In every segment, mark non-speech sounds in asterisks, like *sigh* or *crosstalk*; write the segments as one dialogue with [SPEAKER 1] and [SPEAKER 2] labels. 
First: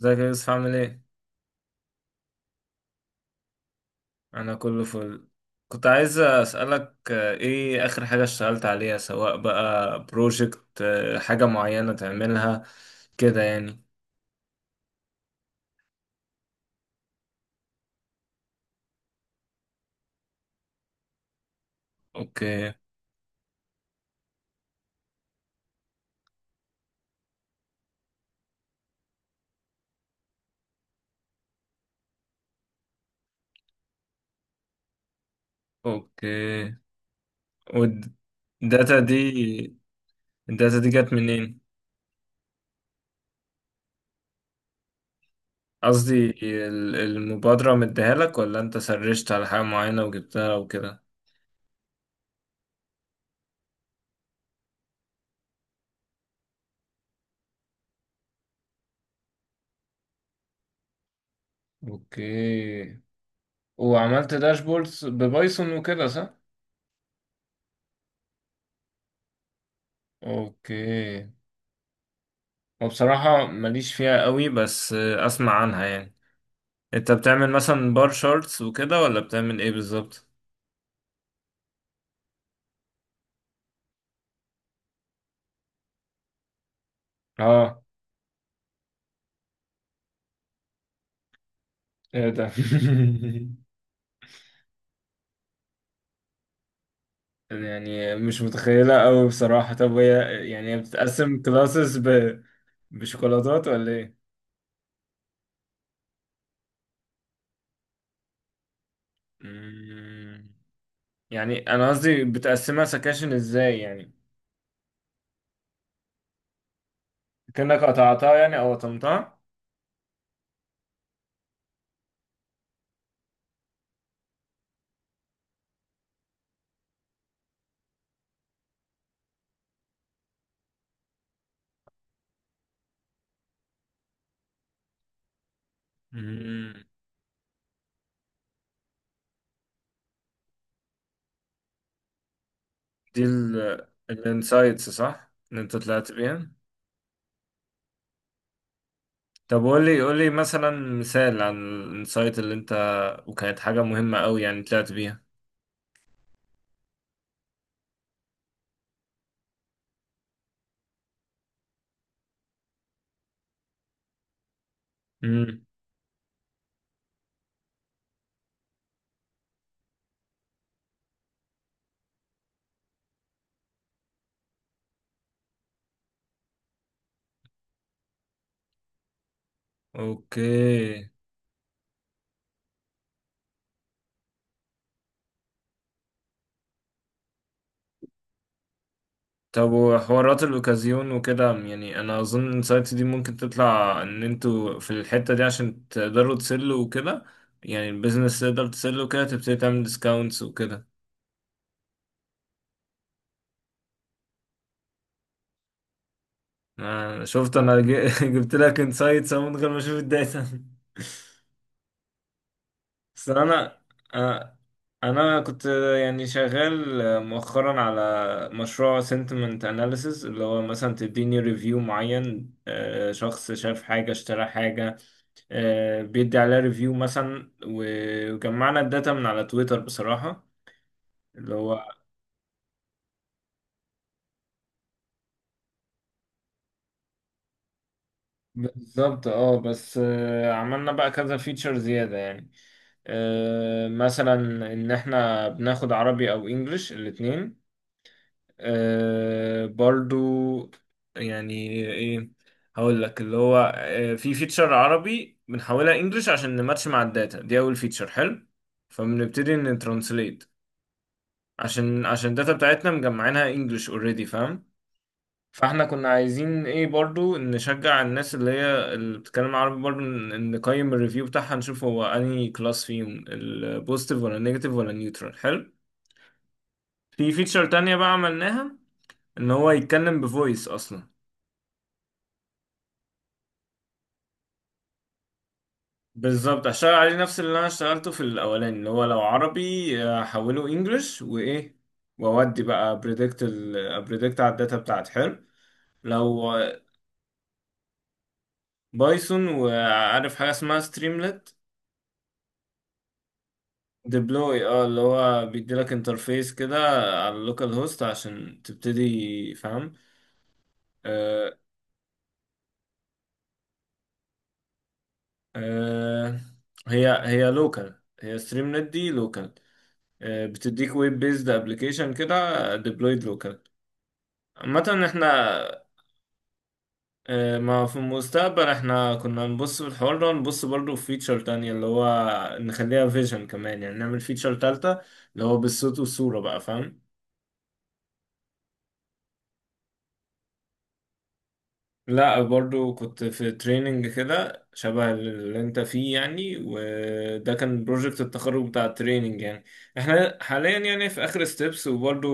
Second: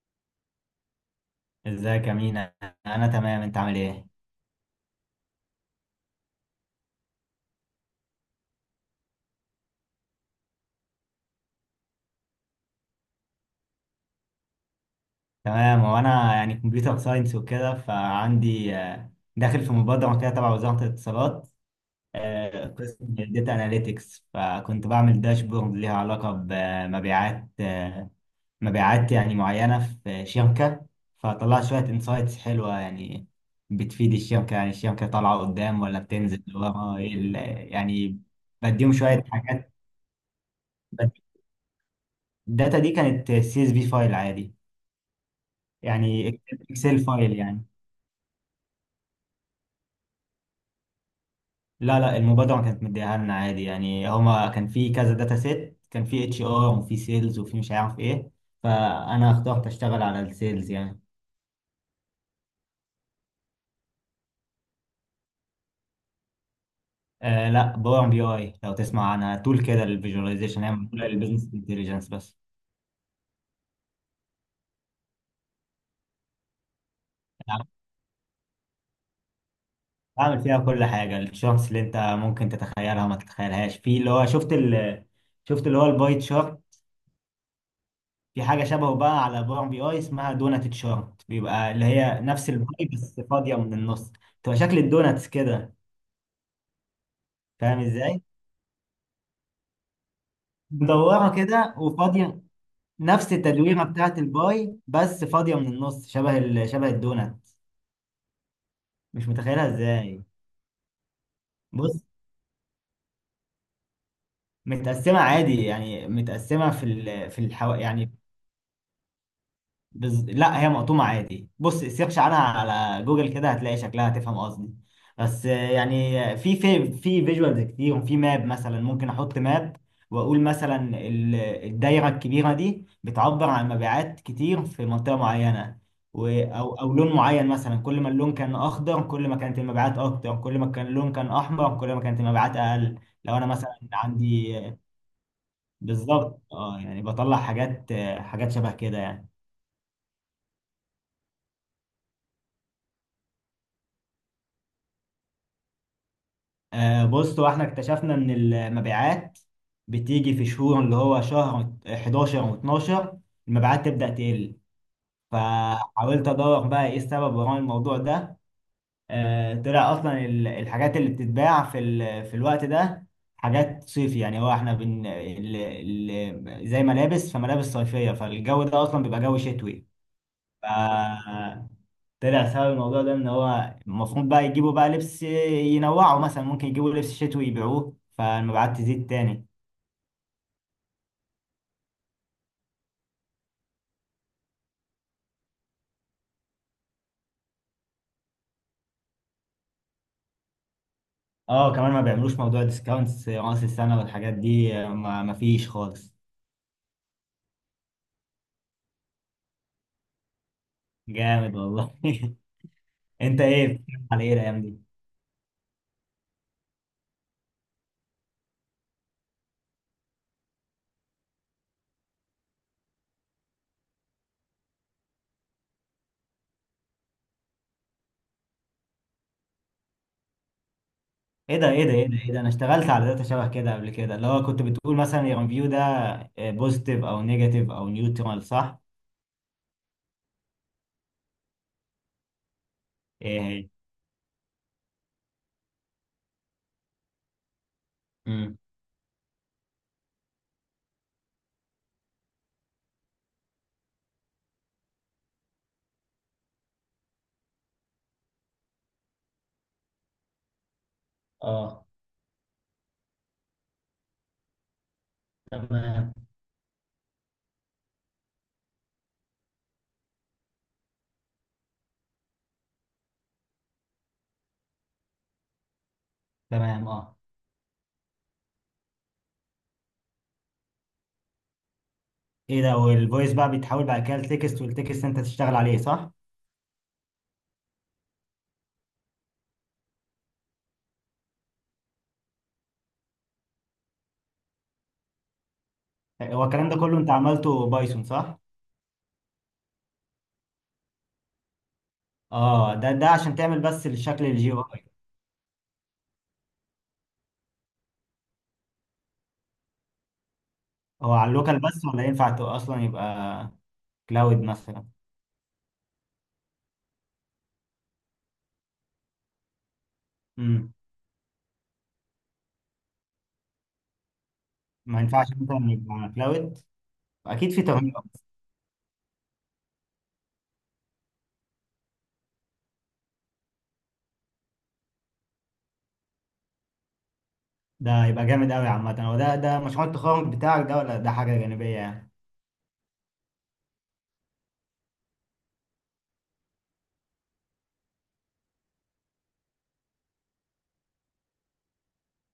[SPEAKER 1] ازيك يا يوسف عامل ايه؟
[SPEAKER 2] ازيك يا مينا. انا تمام، انت عامل ايه؟
[SPEAKER 1] انا كله فل. كنت عايز اسألك ايه اخر حاجة اشتغلت عليها، سواء بقى بروجكت حاجة معينة تعملها كده يعني.
[SPEAKER 2] تمام. وانا يعني كمبيوتر ساينس وكده، فعندي داخل في مبادره كده تبع وزاره الاتصالات.
[SPEAKER 1] اوكي.
[SPEAKER 2] قسم داتا اناليتكس، فكنت بعمل داشبورد ليها علاقه بمبيعات مبيعات يعني معينه في شركه. فطلعت شويه انسايتس حلوه يعني بتفيد الشركه، يعني الشركه طالعه قدام ولا
[SPEAKER 1] اوكي،
[SPEAKER 2] بتنزل ورا. إيه يعني، بديهم
[SPEAKER 1] والداتا
[SPEAKER 2] شويه حاجات.
[SPEAKER 1] دي، الداتا دي جت منين؟
[SPEAKER 2] الداتا دي كانت CSV فايل عادي،
[SPEAKER 1] قصدي
[SPEAKER 2] يعني اكسل فايل يعني.
[SPEAKER 1] المبادرة مديها لك، ولا انت سرشت على حاجة معينة وجبتها وكده؟
[SPEAKER 2] لا، لا، المبادرة كانت مديها لنا عادي، يعني هما كان في كذا داتا سيت، كان في اتش ار وفي سيلز وفي مش عارف ايه. فانا اخترت اشتغل على السيلز يعني.
[SPEAKER 1] اوكي. وعملت داشبوردز ببايثون وكده، صح؟
[SPEAKER 2] آه، لا، باور بي اي، لو تسمع عنها، تول كده للفيجواليزيشن، هي معمولة
[SPEAKER 1] اوكي،
[SPEAKER 2] للبيزنس انتليجنس بس.
[SPEAKER 1] وبصراحة ماليش فيها قوي، بس اسمع عنها يعني. انت بتعمل
[SPEAKER 2] يعني
[SPEAKER 1] مثلا بار شارتس وكده، ولا بتعمل ايه بالظبط؟
[SPEAKER 2] بعمل فيها كل حاجة، الشارتس اللي انت ممكن تتخيلها ما تتخيلهاش. في اللي هو، شفت اللي هو الباي تشارت.
[SPEAKER 1] اه.
[SPEAKER 2] في حاجة شبهه بقى على باور بي اي اسمها دونات شارت، بيبقى اللي هي
[SPEAKER 1] ايه
[SPEAKER 2] نفس
[SPEAKER 1] ده
[SPEAKER 2] الباي بس
[SPEAKER 1] *laughs*
[SPEAKER 2] فاضية من النص. تبقى شكل الدوناتس كده. فاهم
[SPEAKER 1] يعني
[SPEAKER 2] ازاي؟
[SPEAKER 1] مش متخيلة قوي بصراحة. طب هي يعني هي
[SPEAKER 2] مدورة
[SPEAKER 1] بتتقسم
[SPEAKER 2] كده
[SPEAKER 1] كلاسز ب...
[SPEAKER 2] وفاضية. نفس
[SPEAKER 1] بشوكولاتات
[SPEAKER 2] التدويرة
[SPEAKER 1] ولا ايه؟
[SPEAKER 2] بتاعت الباي بس فاضية من النص، شبه الدونات. مش متخيلها ازاي.
[SPEAKER 1] مم. يعني انا
[SPEAKER 2] بص،
[SPEAKER 1] قصدي بتقسمها سكاشن ازاي يعني؟
[SPEAKER 2] متقسمة عادي، يعني متقسمة
[SPEAKER 1] كأنك
[SPEAKER 2] يعني.
[SPEAKER 1] قطعتها يعني او قطمتها.
[SPEAKER 2] لا، هي مقطومة عادي. بص، سيرش عنها على جوجل كده هتلاقي شكلها، هتفهم قصدي. بس يعني في فيجوالز كتير، وفي ماب مثلا ممكن احط ماب، واقول مثلا الدايرة الكبيرة دي بتعبر عن مبيعات كتير في منطقة معينة. او
[SPEAKER 1] مم.
[SPEAKER 2] او لون معين مثلا، كل ما اللون كان اخضر كل ما كانت المبيعات اكتر، كل ما كان اللون كان احمر كل ما كانت المبيعات اقل.
[SPEAKER 1] دي
[SPEAKER 2] لو انا مثلا عندي
[SPEAKER 1] الانسايتس صح اللي انت طلعت
[SPEAKER 2] بالظبط
[SPEAKER 1] بيها؟
[SPEAKER 2] اه، يعني بطلع حاجات، حاجات شبه كده يعني.
[SPEAKER 1] طب قول لي، قول لي مثلا مثال عن الانسايت اللي انت، وكانت حاجة مهمة قوي يعني طلعت بيها.
[SPEAKER 2] بص، هو احنا اكتشفنا ان المبيعات بتيجي في شهور، اللي هو شهر 11 و12 المبيعات تبدأ تقل.
[SPEAKER 1] امم.
[SPEAKER 2] فحاولت ادور بقى ايه السبب وراء الموضوع ده. طلع اصلا الحاجات اللي بتتباع في الوقت ده حاجات صيفي، يعني هو احنا زي ملابس، فملابس صيفية، فالجو ده اصلا بيبقى جو شتوي.
[SPEAKER 1] اوكي
[SPEAKER 2] طلع سبب الموضوع ده ان هو المفروض بقى يجيبوا بقى لبس، ينوعوا مثلا، ممكن يجيبوا لبس شتوي يبيعوه فالمبيعات تزيد تاني.
[SPEAKER 1] طب، وحوارات الاوكازيون وكده، يعني انا اظن الانسايت دي ممكن تطلع ان انتوا في الحتة دي عشان تقدروا تسلوا وكده. يعني البيزنس تقدر تسله، وكده تبتدي تعمل ديسكاونتس وكده.
[SPEAKER 2] اه، كمان ما بيعملوش موضوع ديسكاونتس راس السنة والحاجات دي، ما فيش خالص.
[SPEAKER 1] انا شفت، *laughs* جبت لك انسايتس من غير ما اشوف الداتا.
[SPEAKER 2] جامد والله. *laughs*
[SPEAKER 1] بس
[SPEAKER 2] انت ايه
[SPEAKER 1] انا
[SPEAKER 2] بتتكلم على ايه
[SPEAKER 1] انا
[SPEAKER 2] الايام دي؟
[SPEAKER 1] أنا كنت يعني شغال مؤخرا على مشروع sentiment analysis، اللي هو مثلا تديني ريفيو معين، شخص شاف حاجة، اشترى حاجة، بيدي عليها ريفيو مثلا. وجمعنا الداتا من على تويتر بصراحة، اللي
[SPEAKER 2] ايه ده، ايه
[SPEAKER 1] هو،
[SPEAKER 2] ده، ايه ده، ايه ده! انا اشتغلت على داتا شبه كده قبل كده، اللي هو كنت بتقول مثلا الريفيو ده بوزيتيف او نيجاتيف او نيوترال، صح؟
[SPEAKER 1] بالظبط اه. بس عملنا بقى كذا فيتشر زيادة يعني.
[SPEAKER 2] ايه هي؟
[SPEAKER 1] مثلا ان احنا بناخد عربي او انجليش الاتنين.
[SPEAKER 2] امم.
[SPEAKER 1] آه برضو يعني، ايه، هقول لك. اللي هو في فيتشر عربي بنحولها انجلش عشان نماتش مع الداتا دي. اول فيتشر حلو، فبنبتدي نترانسليت
[SPEAKER 2] اه،
[SPEAKER 1] عشان عشان الداتا بتاعتنا مجمعينها انجلش اوريدي، فاهم. فاحنا كنا
[SPEAKER 2] تمام،
[SPEAKER 1] عايزين ايه برضو، نشجع الناس اللي هي اللي بتتكلم عربي برضو نقيم الريفيو بتاعها، نشوف هو انهي كلاس فيهم، البوزيتيف ولا النيجاتيف ولا نيوترال. حلو.
[SPEAKER 2] تمام، اه.
[SPEAKER 1] في فيتشر تانية بقى عملناها، ان هو يتكلم بفويس اصلا.
[SPEAKER 2] ايه ده! والفويس بقى بيتحول بعد كده لتكست، والتكست انت تشتغل عليه، صح؟
[SPEAKER 1] بالظبط، هشتغل عليه نفس اللي انا اشتغلته في الاولاني، اللي هو لو عربي احوله انجلش، وايه، واودي بقى بريدكت. بريدكت على الداتا بتاعتي. حلو.
[SPEAKER 2] هو
[SPEAKER 1] لو
[SPEAKER 2] الكلام ده كله انت عملته بايثون، صح؟
[SPEAKER 1] بايثون، وعارف حاجه اسمها ستريملت.
[SPEAKER 2] اه، ده عشان تعمل بس الشكل الجي او
[SPEAKER 1] ديبلوي
[SPEAKER 2] اي؟
[SPEAKER 1] اه، اللي هو بيديلك انترفيس كده على اللوكال هوست عشان تبتدي، فاهم.
[SPEAKER 2] هو على
[SPEAKER 1] آه.
[SPEAKER 2] اللوكال بس، ولا ينفع اصلا يبقى كلاود مثلا؟
[SPEAKER 1] آه. هي لوكال، هي ستريملت دي لوكال،
[SPEAKER 2] امم.
[SPEAKER 1] بتديك ويب بيزد ابلكيشن كده ديبلويد لوكال.
[SPEAKER 2] ما
[SPEAKER 1] عامة احنا،
[SPEAKER 2] ينفعش مثلا يبقى كلاود؟ اكيد في
[SPEAKER 1] ما
[SPEAKER 2] تغيير.
[SPEAKER 1] في المستقبل احنا كنا نبص في الحوار ده، ونبص برضه في فيتشر تانية، اللي هو نخليها فيجن كمان، يعني نعمل فيتشر تالتة، اللي هو بالصوت والصورة بقى، فاهم.
[SPEAKER 2] ده هيبقى جامد قوي. عامه هو ده مشروع التخرج بتاعك، ده ولا ده حاجه جانبيه يعني؟
[SPEAKER 1] لا، برضه كنت في تريننج كده شبه اللي انت فيه يعني، وده كان بروجكت التخرج بتاع التريننج يعني. احنا حاليا يعني في اخر ستيبس، وبرضه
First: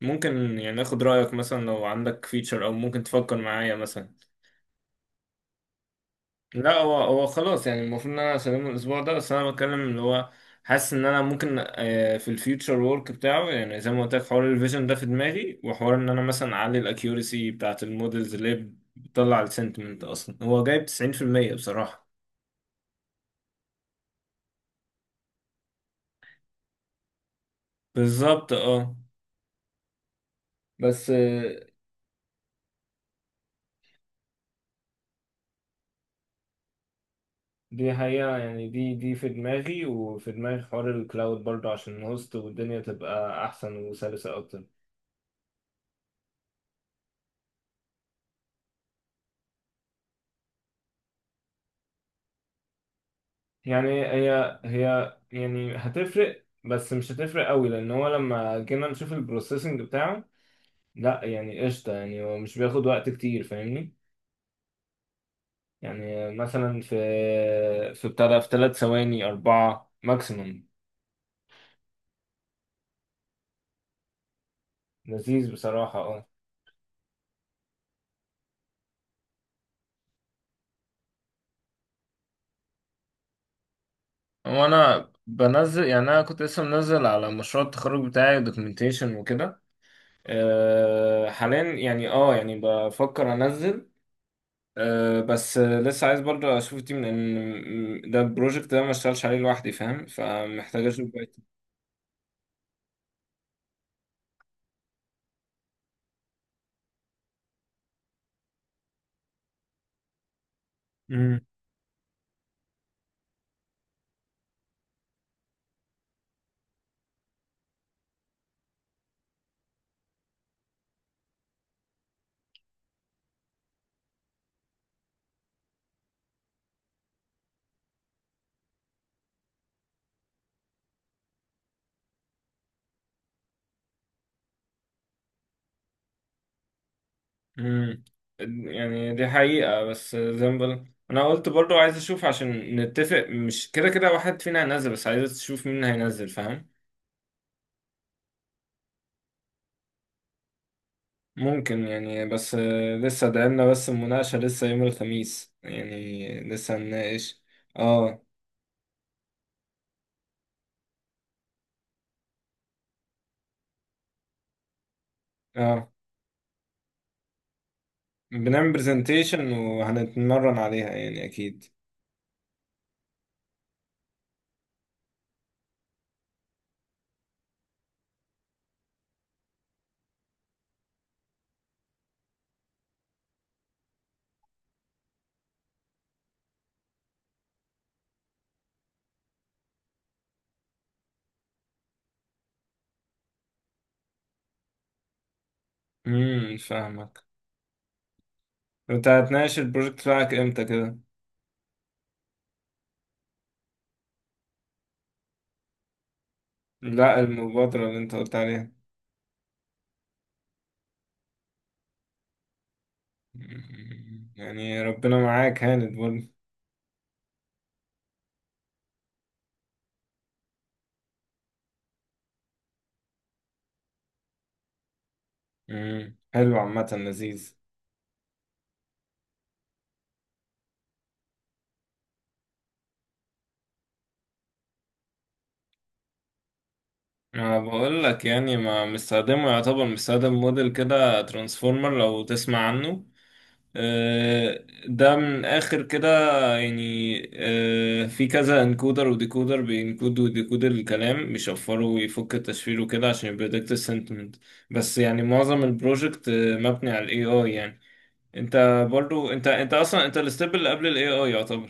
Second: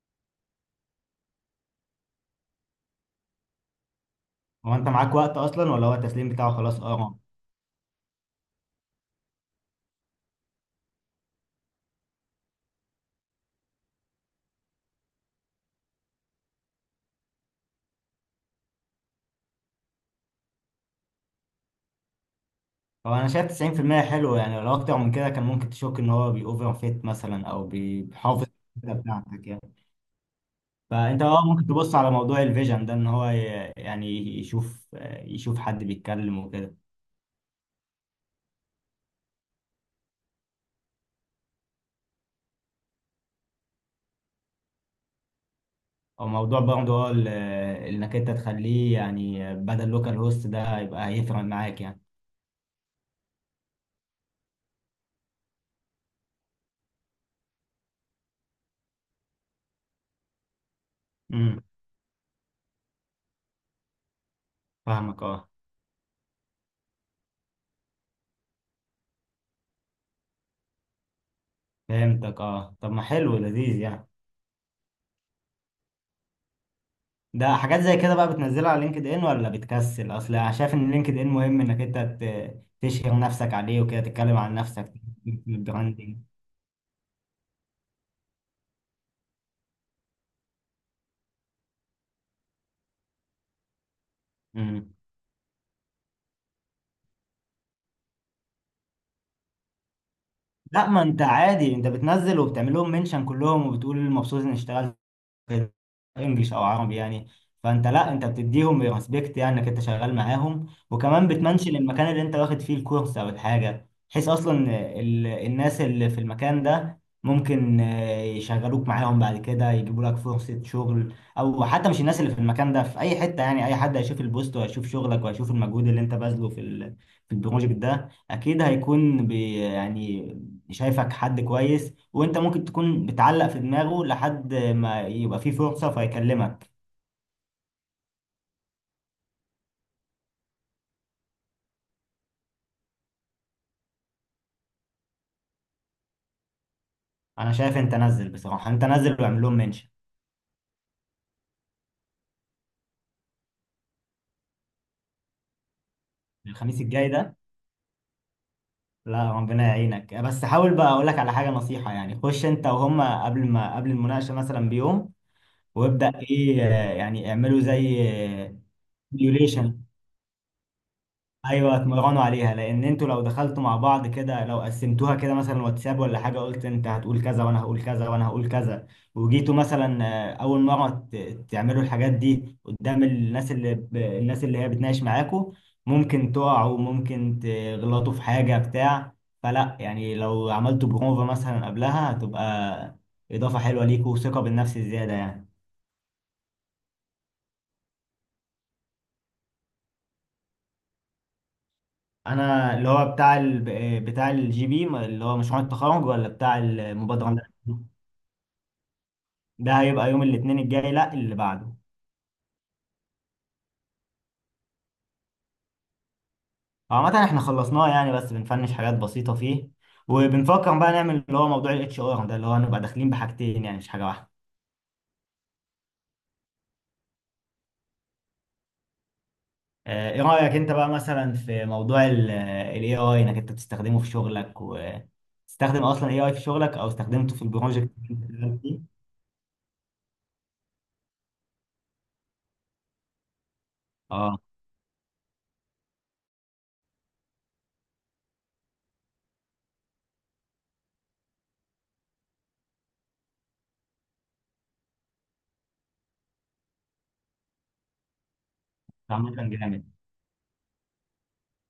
[SPEAKER 1] ممكن يعني ناخد رأيك، مثلا لو عندك فيتشر، او ممكن تفكر معايا مثلا.
[SPEAKER 2] هو انت معاك وقت اصلا، ولا هو التسليم بتاعه
[SPEAKER 1] لا،
[SPEAKER 2] خلاص؟
[SPEAKER 1] هو
[SPEAKER 2] اه.
[SPEAKER 1] هو خلاص يعني، المفروض ان انا اسلمه الاسبوع ده، بس انا بتكلم اللي هو، حاسس ان انا ممكن في الفيوتشر وورك بتاعه، يعني زي ما قلت لك، حوار الفيجن ده في دماغي، وحوار ان انا مثلا اعلي الاكيورسي بتاعت المودلز، اللي هي بتطلع السنتمنت اصلا. هو جايب 90% بصراحة.
[SPEAKER 2] هو انا شايف 90% حلو، يعني لو اكتر من كده كان ممكن تشك ان هو بيوفر فيت مثلا، او بيحافظ
[SPEAKER 1] بالظبط اه.
[SPEAKER 2] على بتاعتك يعني.
[SPEAKER 1] بس
[SPEAKER 2] فانت اه، ممكن تبص على موضوع الفيجن ده، ان هو يعني يشوف، يشوف حد بيتكلم وكده.
[SPEAKER 1] دي حقيقة يعني، دي في دماغي، وفي دماغي حوار الكلاود برضه، عشان الهوست والدنيا تبقى احسن وسلسة اكتر.
[SPEAKER 2] او موضوع برضه، هو انك انت تخليه يعني، بدل لوكال هوست ده، يبقى هيفرق معاك يعني.
[SPEAKER 1] يعني هي يعني هتفرق، بس مش هتفرق قوي، لان هو لما جينا نشوف البروسيسنج بتاعه، لا
[SPEAKER 2] امم،
[SPEAKER 1] يعني قشطه يعني، هو مش بياخد وقت كتير، فاهمني.
[SPEAKER 2] فاهمك اه.
[SPEAKER 1] يعني مثلا في بتاع ده في ثلاث ثواني، اربعه ماكسيموم.
[SPEAKER 2] فهمتك اه. طب ما حلو، لذيذ يعني.
[SPEAKER 1] لذيذ بصراحه اه.
[SPEAKER 2] ده حاجات زي كده بقى بتنزلها على لينكد ان ولا بتكسل؟ اصل انا شايف ان لينكد ان مهم انك انت تشهر نفسك عليه، وكده تتكلم عن نفسك.
[SPEAKER 1] وانا بنزل يعني،
[SPEAKER 2] البراندنج.
[SPEAKER 1] انا كنت لسه منزل على مشروع التخرج بتاعي دوكيومنتيشن وكده. حاليا يعني اه، يعني بفكر انزل.
[SPEAKER 2] امم.
[SPEAKER 1] أه، بس لسه عايز برضه اشوف التيم، لان ده البروجكت ده ما اشتغلش عليه لوحدي، فاهم، فمحتاج
[SPEAKER 2] لا، ما
[SPEAKER 1] اشوف
[SPEAKER 2] انت
[SPEAKER 1] بقى.
[SPEAKER 2] عادي، انت بتنزل وبتعمل لهم منشن كلهم، وبتقول مبسوط اني اشتغلت في انجليش او عربي يعني. فانت، لا، انت بتديهم ريسبكت يعني انك انت شغال معاهم. وكمان
[SPEAKER 1] امم.
[SPEAKER 2] بتمنشن المكان اللي انت واخد فيه الكورس او الحاجه، بحيث اصلا الناس اللي في المكان ده ممكن يشغلوك معاهم بعد كده، يجيبوا لك فرصه شغل، او حتى مش الناس اللي في المكان ده، في اي حته يعني، اي حد هيشوف البوست وهيشوف شغلك وهيشوف المجهود اللي انت باذله في البروجكت ده، اكيد هيكون يعني شايفك حد كويس. وانت ممكن تكون بتعلق في دماغه لحد ما يبقى فيه فرصة فيكلمك.
[SPEAKER 1] امم. يعني دي حقيقة، بس زي ما بقول انا قلت برضه عايز اشوف عشان نتفق، مش كده كده واحد فينا هينزل، بس عايز تشوف مين هينزل، فاهم.
[SPEAKER 2] انا شايف انت نزل بصراحة، انت نزل واعمل لهم منشن.
[SPEAKER 1] ممكن يعني، بس لسه ده لنا، بس المناقشة لسه يوم الخميس يعني، لسه
[SPEAKER 2] الخميس الجاي ده؟
[SPEAKER 1] هنناقش. اه.
[SPEAKER 2] لا، ربنا يعينك. بس حاول بقى، اقول لك على حاجة نصيحة يعني، خش انت وهم قبل ما قبل المناقشة مثلا بيوم،
[SPEAKER 1] اه.
[SPEAKER 2] وابدأ ايه، يعني اعملوا زي
[SPEAKER 1] بنعمل برزنتيشن
[SPEAKER 2] سيميوليشن.
[SPEAKER 1] وهنتمرن عليها يعني، اكيد.
[SPEAKER 2] ايوه، اتمرنوا عليها، لان انتوا لو دخلتوا مع بعض كده، لو قسمتوها كده مثلا، واتساب ولا حاجه، قلت انت هتقول كذا وانا هقول كذا وانا هقول كذا، وجيتوا مثلا اول مره تعملوا الحاجات دي قدام الناس الناس اللي هي بتناقش معاكوا، ممكن تقعوا، ممكن تغلطوا في حاجه بتاع. فلا يعني، لو عملتوا بروفا مثلا قبلها، هتبقى اضافه حلوه ليكوا وثقه بالنفس زياده يعني.
[SPEAKER 1] امم، فاهمك. انت هتناقش البروجكت بتاعك امتى كده؟
[SPEAKER 2] انا اللي هو بتاع الجي بي، اللي هو مشروع التخرج، ولا بتاع
[SPEAKER 1] لا،
[SPEAKER 2] المبادره؟
[SPEAKER 1] المبادرة اللي انت قلت عليها.
[SPEAKER 2] ده هيبقى يوم الاثنين الجاي، لا اللي بعده.
[SPEAKER 1] مم. يعني ربنا معاك، هاند برضه.
[SPEAKER 2] عامة احنا خلصناه يعني، بس بنفنش حاجات بسيطة فيه، وبنفكر بقى نعمل اللي هو موضوع الاتش ار ده، اللي هو نبقى داخلين بحاجتين يعني، مش حاجة واحدة.
[SPEAKER 1] مم. حلو، عامة لذيذ.
[SPEAKER 2] ايه رأيك انت بقى مثلا في موضوع الاي اي، انك انت بتستخدمه في شغلك، وتستخدم اصلا اي اي في شغلك، او استخدمته في
[SPEAKER 1] انا
[SPEAKER 2] البروجكت
[SPEAKER 1] بقول
[SPEAKER 2] اللي
[SPEAKER 1] لك
[SPEAKER 2] انت
[SPEAKER 1] يعني،
[SPEAKER 2] شغال فيه؟
[SPEAKER 1] ما مستخدمه، يعتبر مستخدم موديل كده ترانسفورمر، لو تسمع عنه.
[SPEAKER 2] اه،
[SPEAKER 1] ده من اخر كده يعني. في كذا انكودر وديكودر، بينكود وديكود الكلام، بيشفره ويفك التشفير وكده، عشان يبريدكت السنتمنت. بس يعني معظم البروجكت مبني على الاي اي يعني. انت برضو،
[SPEAKER 2] عامة
[SPEAKER 1] انت
[SPEAKER 2] كان
[SPEAKER 1] انت
[SPEAKER 2] جامد.
[SPEAKER 1] اصلا، انت الستيب اللي قبل الاي اي يعتبر.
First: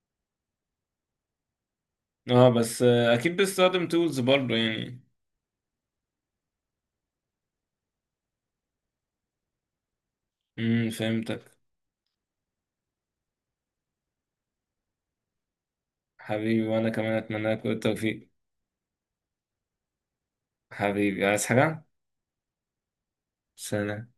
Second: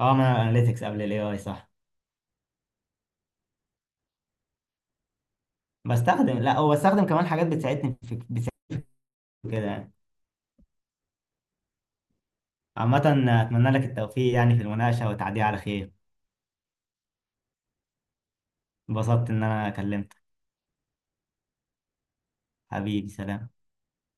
[SPEAKER 2] اه، انا اناليتكس قبل الاي اي، صح؟
[SPEAKER 1] اه بس اكيد بتستخدم تولز برضو يعني.
[SPEAKER 2] بستخدم، لا، هو بستخدم كمان حاجات بتساعدني كده يعني.
[SPEAKER 1] امم، فهمتك.
[SPEAKER 2] عامة، اتمنى لك التوفيق يعني في المناقشة، والتعدي على خير.
[SPEAKER 1] حبيبي، وانا كمان اتمنى لك كل التوفيق.
[SPEAKER 2] انبسطت ان انا كلمتك.
[SPEAKER 1] حبيبي، عايز حاجة؟
[SPEAKER 2] حبيبي، سلام.
[SPEAKER 1] سلام.